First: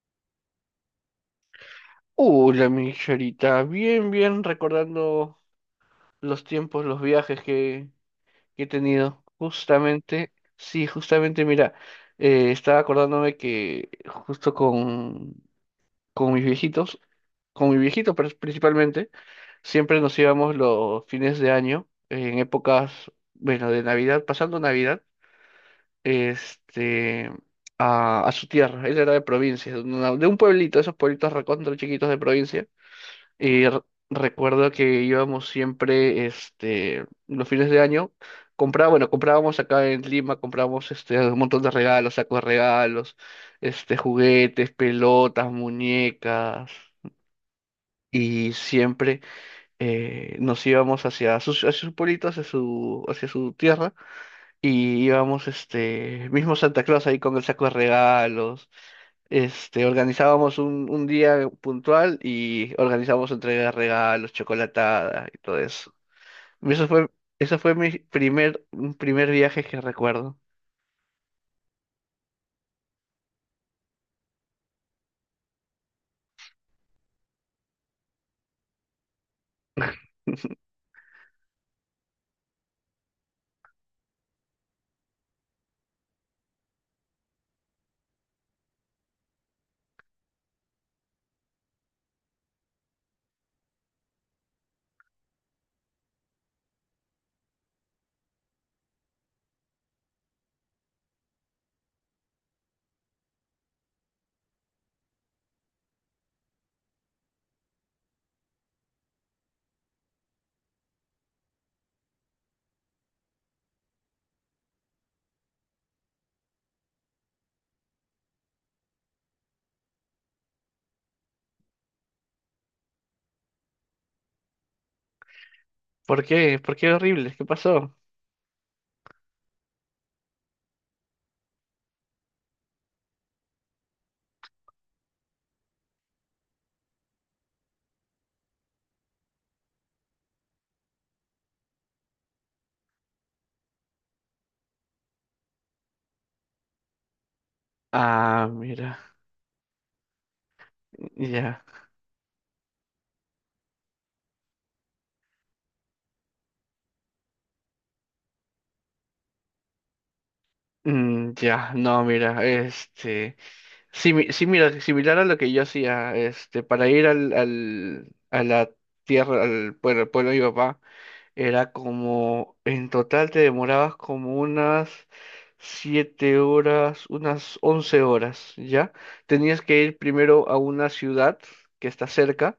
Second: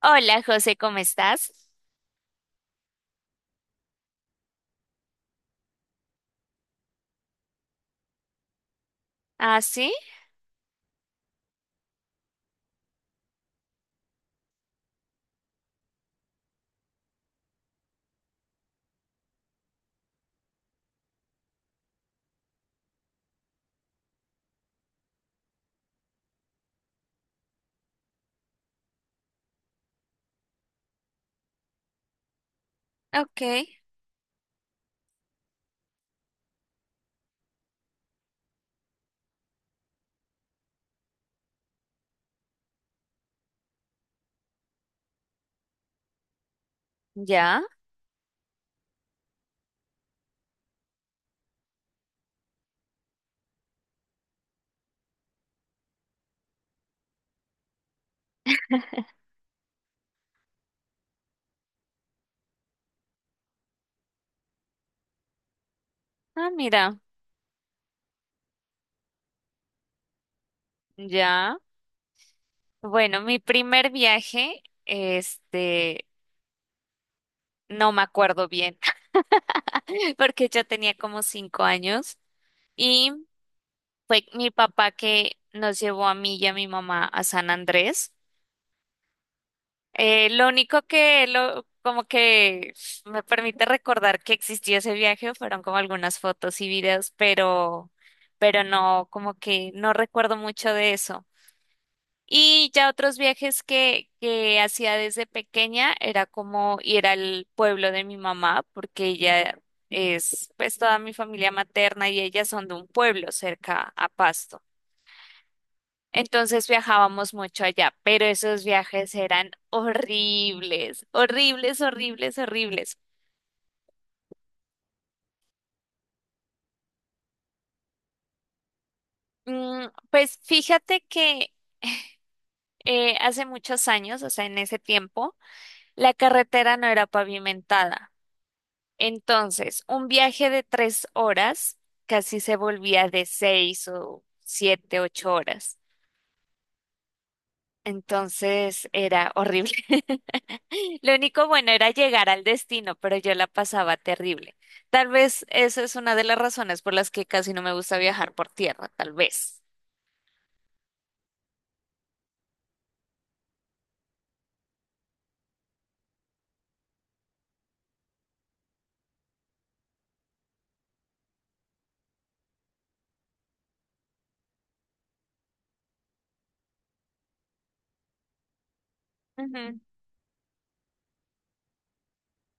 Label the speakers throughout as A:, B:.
A: Hola, José, ¿cómo estás?
B: Hola, mi Charita. Bien, bien, recordando los tiempos, los viajes que he tenido.
A: Ah, sí,
B: Justamente, sí, justamente, mira, estaba acordándome que justo con mis viejitos, con mi viejito pero principalmente, siempre nos íbamos los fines de año, en épocas, bueno, de Navidad, pasando Navidad, este, a su tierra. Él era de provincia, de un pueblito, esos pueblitos recontra chiquitos de provincia
A: ok,
B: y recuerdo que íbamos siempre, los fines de año, compraba, bueno, comprábamos acá en Lima, comprábamos, este, un montón de regalos, sacos de regalos, este, juguetes, pelotas, muñecas,
A: ya.
B: y siempre nos íbamos hacia sus pueblitos, hacia su tierra y íbamos, este, mismo Santa Claus ahí con el saco de regalos. Este, organizábamos un día puntual y organizábamos entrega de regalos, chocolatada y todo eso.
A: Ah,
B: Y
A: mira,
B: eso fue mi primer, un primer viaje que recuerdo.
A: ya. Bueno, mi primer viaje, este, no me acuerdo bien, porque yo tenía como 5 años y fue mi papá que nos llevó a mí y a mi mamá a San Andrés. Lo único que como que me permite recordar que existió ese viaje fueron como algunas fotos y videos, pero no, como que no recuerdo mucho de eso. Y ya otros viajes que hacía desde pequeña era como ir al pueblo de mi mamá, porque ella es, pues toda mi familia materna y ellas son de un pueblo cerca a Pasto. Entonces viajábamos mucho allá, pero esos viajes eran horribles, horribles, horribles, horribles.
B: ¿Por qué? ¿Por qué horrible? ¿Qué pasó?
A: Mm, pues fíjate que hace muchos años, o sea, en ese tiempo, la carretera no era pavimentada. Entonces, un viaje de 3 horas casi se volvía de 6 o 7, 8 horas.
B: Ah,
A: Entonces
B: mira,
A: era horrible. Lo único
B: ya.
A: bueno era llegar al destino, pero yo la pasaba terrible. Tal vez esa es una de las razones por las que casi no me gusta viajar por tierra, tal vez.
B: Mm, ya, no, mira, este, sí, sí, mira, similar a lo que yo hacía, este, para ir a la tierra, al pueblo de mi papá. Era como, en total te demorabas como unas siete horas, unas 11 horas, ¿ya? Tenías
A: Ujú.
B: que ir primero a una ciudad que está cerca,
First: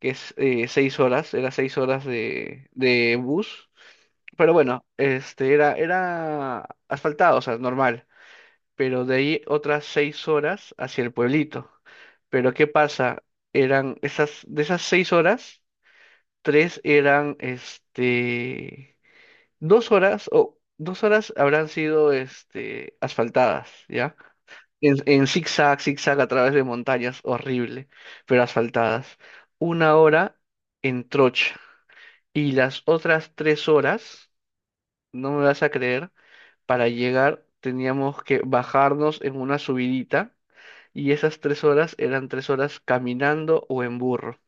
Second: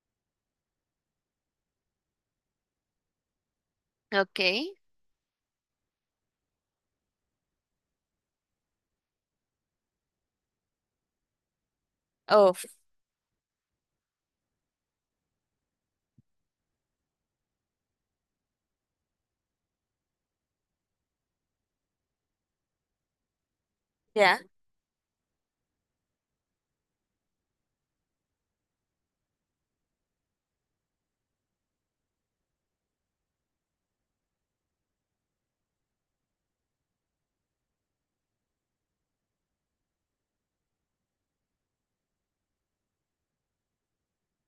B: que es, seis horas, era seis horas de bus,
A: Ok,
B: pero bueno, este era, era asfaltado, o sea, normal, pero de ahí otras seis horas hacia el pueblito. Pero
A: oh,
B: ¿qué pasa? Eran esas, de esas seis horas, tres eran este. Dos horas habrán sido, este, asfaltadas, ¿ya?
A: ya,
B: En zigzag, zigzag a través de montañas, horrible, pero asfaltadas. Una hora en trocha. Y las otras tres horas, no me vas a creer, para llegar teníamos que bajarnos en una subidita. Y esas tres horas eran tres horas caminando o en burro,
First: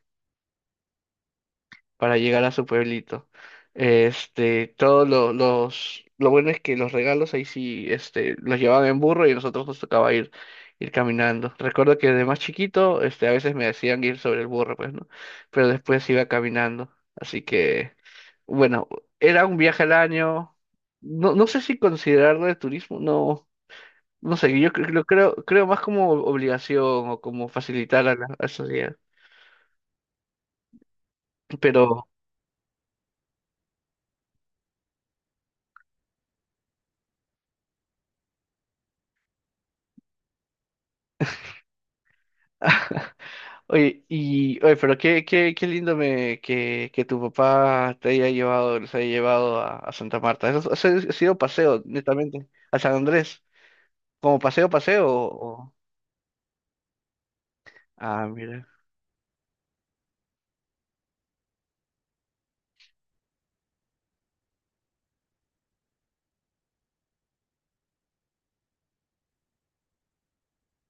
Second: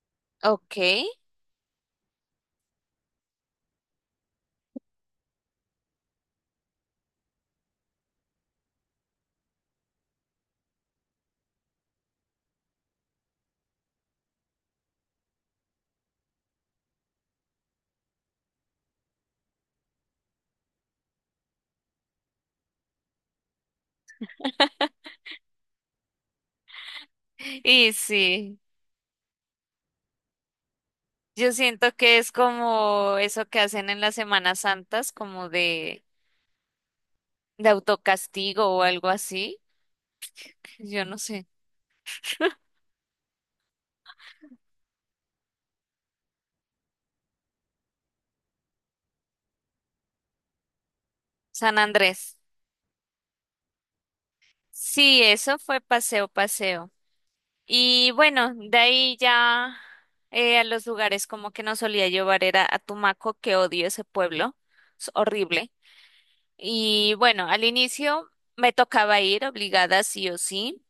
A: ok.
B: para llegar a su pueblito. Este, todos lo bueno es que los regalos ahí sí, este, los llevaban en burro y a nosotros nos tocaba ir caminando. Recuerdo que de más chiquito, este, a veces me decían ir sobre el burro, pues, ¿no? Pero después iba caminando. Así que, bueno, era un viaje al año. No, no sé si considerarlo de turismo, no, no sé, lo creo, creo más como obligación o como
A: Y
B: facilitar a a la
A: sí,
B: sociedad.
A: yo
B: Pero
A: siento que es como eso que hacen en las Semanas Santas, como de autocastigo o algo así. Yo no sé.
B: oye, y, oye, pero qué lindo que tu papá te haya llevado, los haya llevado a Santa Marta. Eso ha sido
A: San
B: paseo,
A: Andrés.
B: netamente, a San Andrés. ¿Como paseo, paseo
A: Sí,
B: o...?
A: eso fue paseo, paseo. Y
B: Ah,
A: bueno,
B: mira.
A: de ahí ya a los lugares como que nos solía llevar era a Tumaco, que odio ese pueblo. Es horrible. Y bueno, al inicio me tocaba ir obligada sí o sí.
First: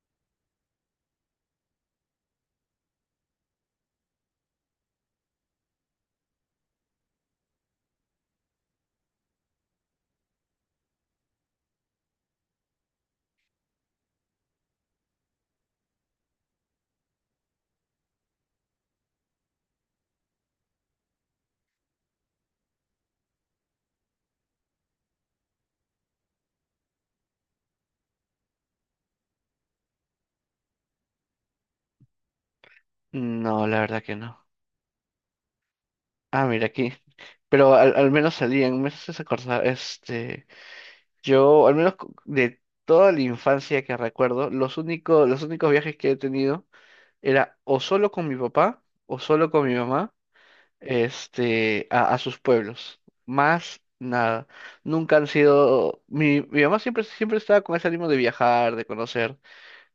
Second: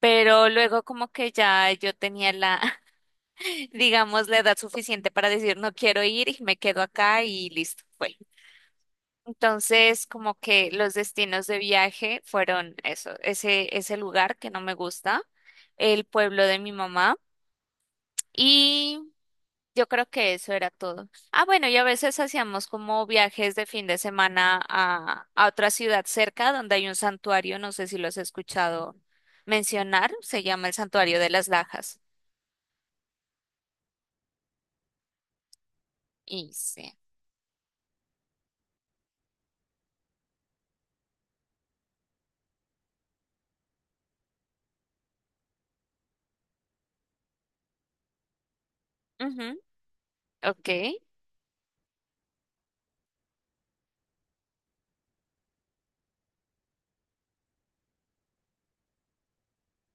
A: Pero luego como que ya yo tenía digamos, la edad suficiente para decir no quiero ir y me quedo acá y listo, fue. Entonces, como que los destinos de viaje fueron eso, ese lugar que no me gusta, el pueblo de mi mamá y yo creo que eso era todo. Ah, bueno, y a veces hacíamos como viajes de fin de semana a otra ciudad cerca donde hay un santuario, no sé si lo has escuchado mencionar, se llama el Santuario de las Lajas.
B: No, la verdad que no. Ah,
A: Y
B: mira, aquí.
A: sí.
B: Pero al menos salían, me haces acordar, este, yo, al menos, de toda la infancia que recuerdo, los únicos viajes que he tenido era o solo con mi papá o
A: Ujú,
B: solo con mi mamá,
A: ok.
B: este, a sus pueblos. Más nada. Nunca han sido. Mi mamá siempre, siempre estaba con ese ánimo de viajar, de conocer,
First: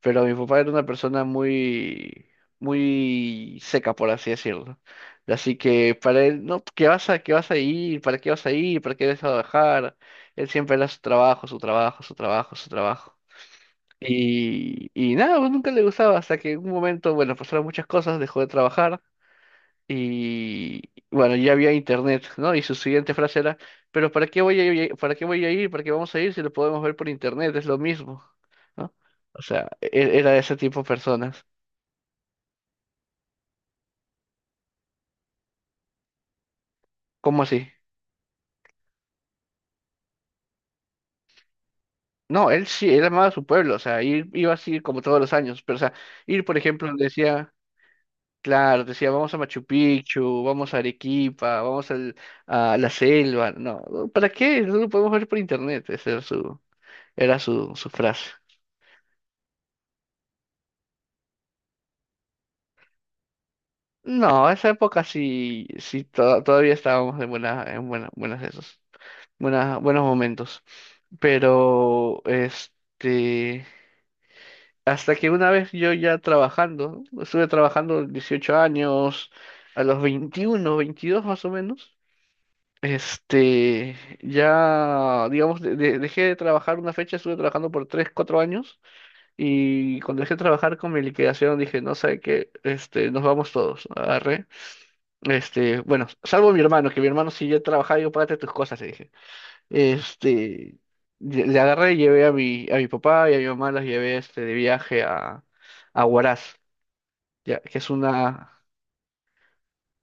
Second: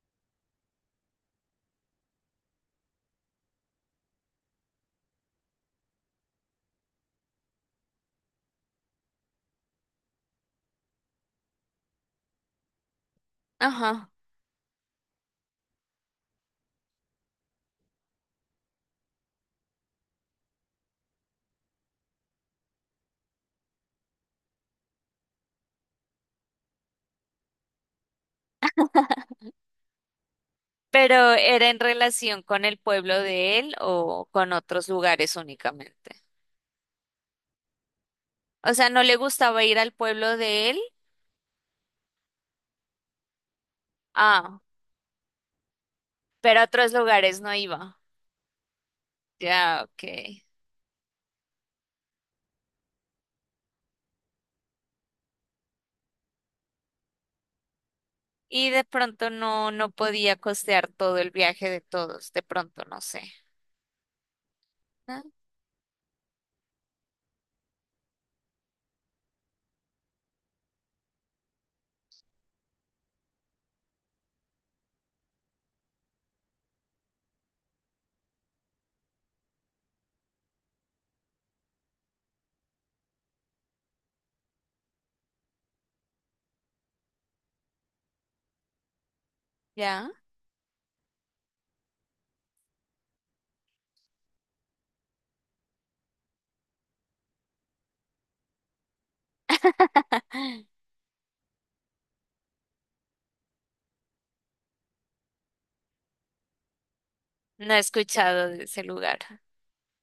B: pero mi papá era una persona muy, muy seca, por así decirlo. Así que para él, no, qué vas a ir? ¿Para qué vas a ir? ¿Para qué vas a viajar? Él siempre era su trabajo, su trabajo, su trabajo, su trabajo.
A: Ajá.
B: Y nada, pues nunca le gustaba, hasta que en un momento, bueno, pasaron muchas cosas, dejó de trabajar y bueno, ya había internet, ¿no? Y su siguiente frase era, pero ¿para qué voy a ir, para qué voy a ir, para qué vamos a ir si lo podemos ver por internet? Es lo mismo, ¿no? O sea, era de ese tipo de
A: ¿Pero
B: personas.
A: era en relación con el pueblo de él o con otros lugares únicamente?
B: ¿Cómo así?
A: O sea, ¿no le gustaba ir al pueblo de él?
B: No, él sí, él amaba su pueblo, o sea, iba
A: Ah,
B: así como todos los años, pero o sea, ir, por
A: pero a
B: ejemplo,
A: otros lugares no
B: decía,
A: iba.
B: claro, decía, vamos a Machu
A: Ya, ok.
B: Picchu, vamos a Arequipa, a la selva, no, ¿para qué? No lo podemos ver por internet, esa era su, su frase.
A: Y de pronto no, no podía costear todo el viaje de todos. De pronto, no sé.
B: No, esa época
A: Ah,
B: sí, todavía estábamos en buena, en buenas esos, buenas, buenos momentos. Pero este, hasta que una vez yo ya trabajando, estuve trabajando 18 años, a los 21, 22 más o menos. Este, ya, digamos, dejé de trabajar una fecha, estuve trabajando por 3, 4 años y
A: ya.
B: cuando dejé de trabajar con mi liquidación dije, no sé qué, este, nos vamos todos, este, bueno, salvo mi hermano, que mi hermano si yo trabajaba, yo págate tus cosas, le dije. Este, le agarré y llevé a mi papá y a mi mamá, las llevé, este, de viaje a Huaraz, ya,
A: No he
B: que es
A: escuchado
B: una,
A: de ese lugar.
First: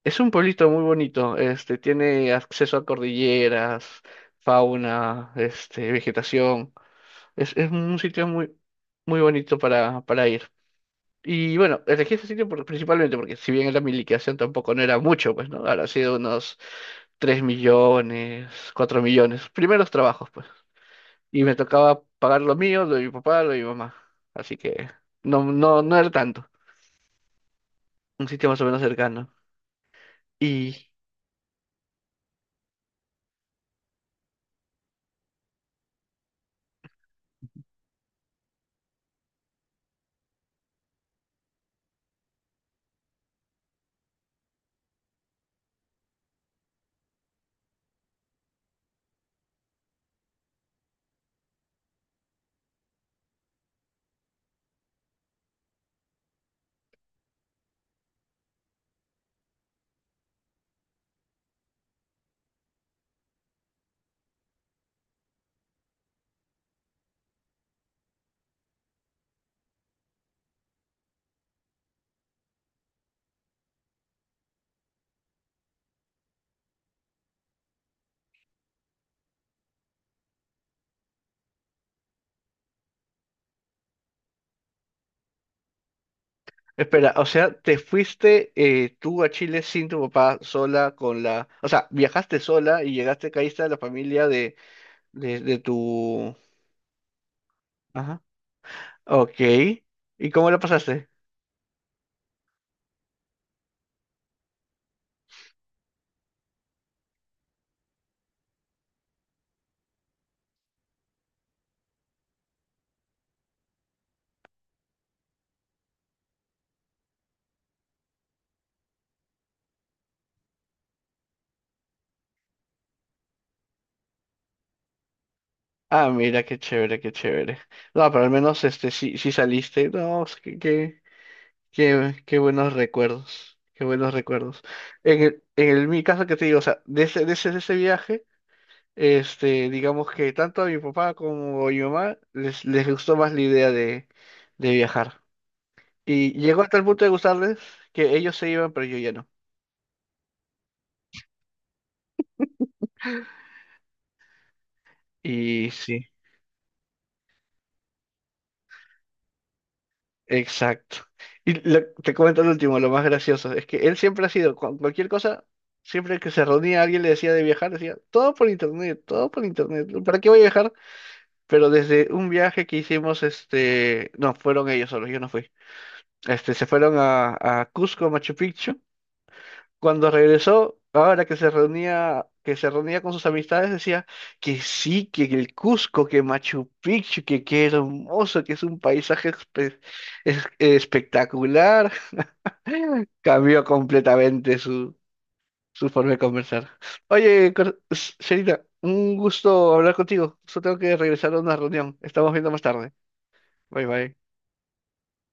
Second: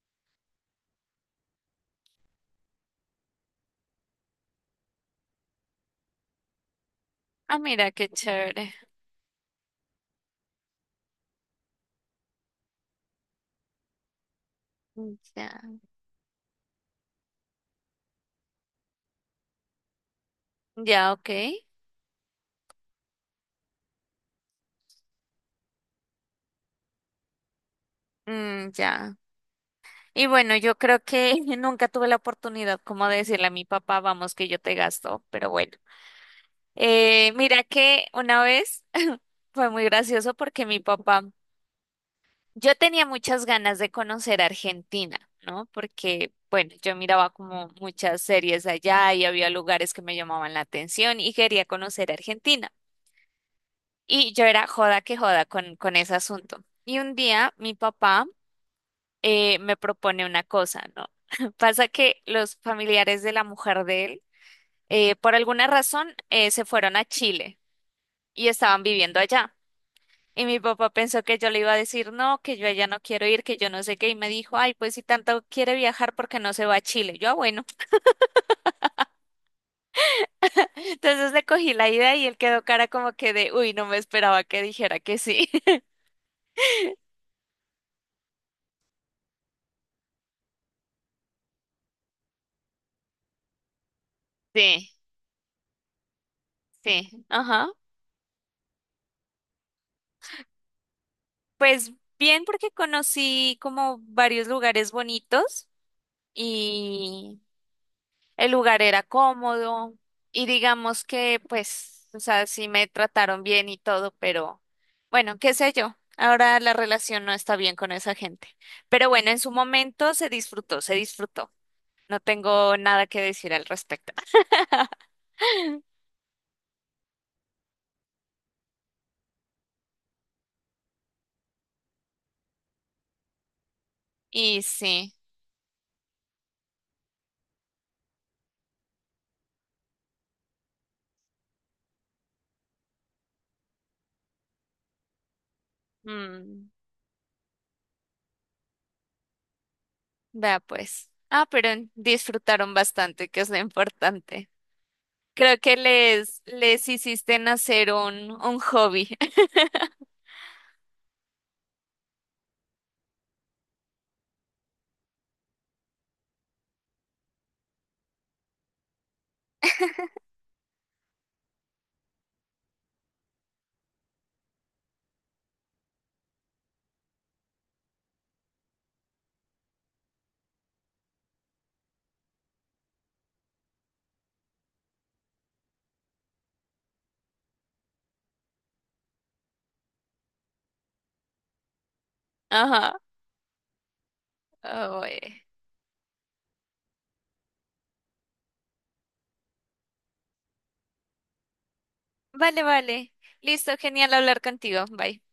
B: es un pueblito muy bonito, este, tiene acceso a cordilleras, fauna, este, vegetación.
A: Ah,
B: Es
A: mira,
B: un
A: qué
B: sitio muy,
A: chévere.
B: muy bonito para ir. Y bueno, elegí ese sitio principalmente porque si bien era mi liquidación tampoco no era
A: Mm,
B: mucho, pues, ¿no?
A: ya,
B: Ahora ha sido unos 3 millones, 4 millones, primeros trabajos, pues.
A: ya, ok.
B: Y me tocaba pagar lo mío, lo de mi papá, lo de mi mamá. Así que no, no, no era tanto. Un sitio más o
A: Mm,
B: menos
A: ya.
B: cercano.
A: Y bueno, yo
B: Y
A: creo que nunca tuve la oportunidad como de decirle a mi papá, vamos, que yo te gasto, pero bueno. Mira que una vez fue muy gracioso porque mi papá, yo tenía muchas ganas de conocer Argentina, ¿no? Porque, bueno, yo miraba como muchas series allá y había lugares que me llamaban la atención y quería conocer Argentina. Y yo era joda que joda con ese asunto. Y un día mi papá me propone una cosa, ¿no? Pasa que los familiares de la mujer de él, por alguna razón, se fueron a Chile y estaban viviendo allá. Y mi papá pensó que yo le iba a decir no, que yo allá no quiero ir, que yo no sé qué. Y me dijo, ay, pues si tanto quiere viajar, ¿por qué no se va a Chile? Yo, ah, bueno. Entonces le cogí la idea y él quedó cara como que de, uy, no me esperaba que dijera que sí.
B: espera, o sea, te fuiste, tú a Chile sin tu papá, sola, con la... O sea, viajaste sola y llegaste, caíste a la familia de,
A: Sí,
B: de tu...
A: sí, ajá.
B: Ajá. Ok. ¿Y cómo la pasaste?
A: Pues bien, porque conocí como varios lugares bonitos. Y, el lugar era cómodo y digamos que, pues, o sea, sí me trataron bien y todo, pero bueno, qué sé yo. Ahora la relación no está bien con esa gente. Pero bueno, en su momento se disfrutó, se disfrutó. No tengo nada que decir al respecto.
B: Ah, mira, qué chévere, qué chévere. No, pero al menos este sí, sí saliste. No, es qué, qué, qué, buenos recuerdos. Qué buenos
A: Y
B: recuerdos.
A: sí,
B: En mi caso que te digo, o sea, de ese viaje, este, digamos que tanto a mi papá como a mi mamá les, les gustó más la idea de viajar. Y llegó
A: mm,
B: hasta el punto de gustarles que ellos se iban, pero yo ya no.
A: vea pues. Ah, pero disfrutaron bastante, que es lo importante. Creo
B: Y
A: que
B: sí.
A: les hiciste nacer un hobby.
B: Exacto. Te comento lo último, lo más gracioso, es que él siempre ha sido, cualquier cosa, siempre que se reunía alguien le decía de viajar, decía, todo por internet, ¿para qué voy a viajar? Pero desde un viaje que hicimos, este, no, fueron ellos solos, yo no fui, este, se fueron a Cusco, Machu Picchu, cuando regresó, ahora que se reunía con sus amistades, decía que sí, que el Cusco, que Machu Picchu, que qué hermoso, que es un paisaje espectacular.
A: Ajá.
B: Cambió completamente su,
A: Oh, eh.
B: su forma de conversar. Oye, Serita, un gusto hablar contigo. Solo tengo que regresar a una reunión. Estamos viendo
A: Vale,
B: más tarde.
A: vale. Listo,
B: Bye
A: genial
B: bye.
A: hablar contigo. Bye.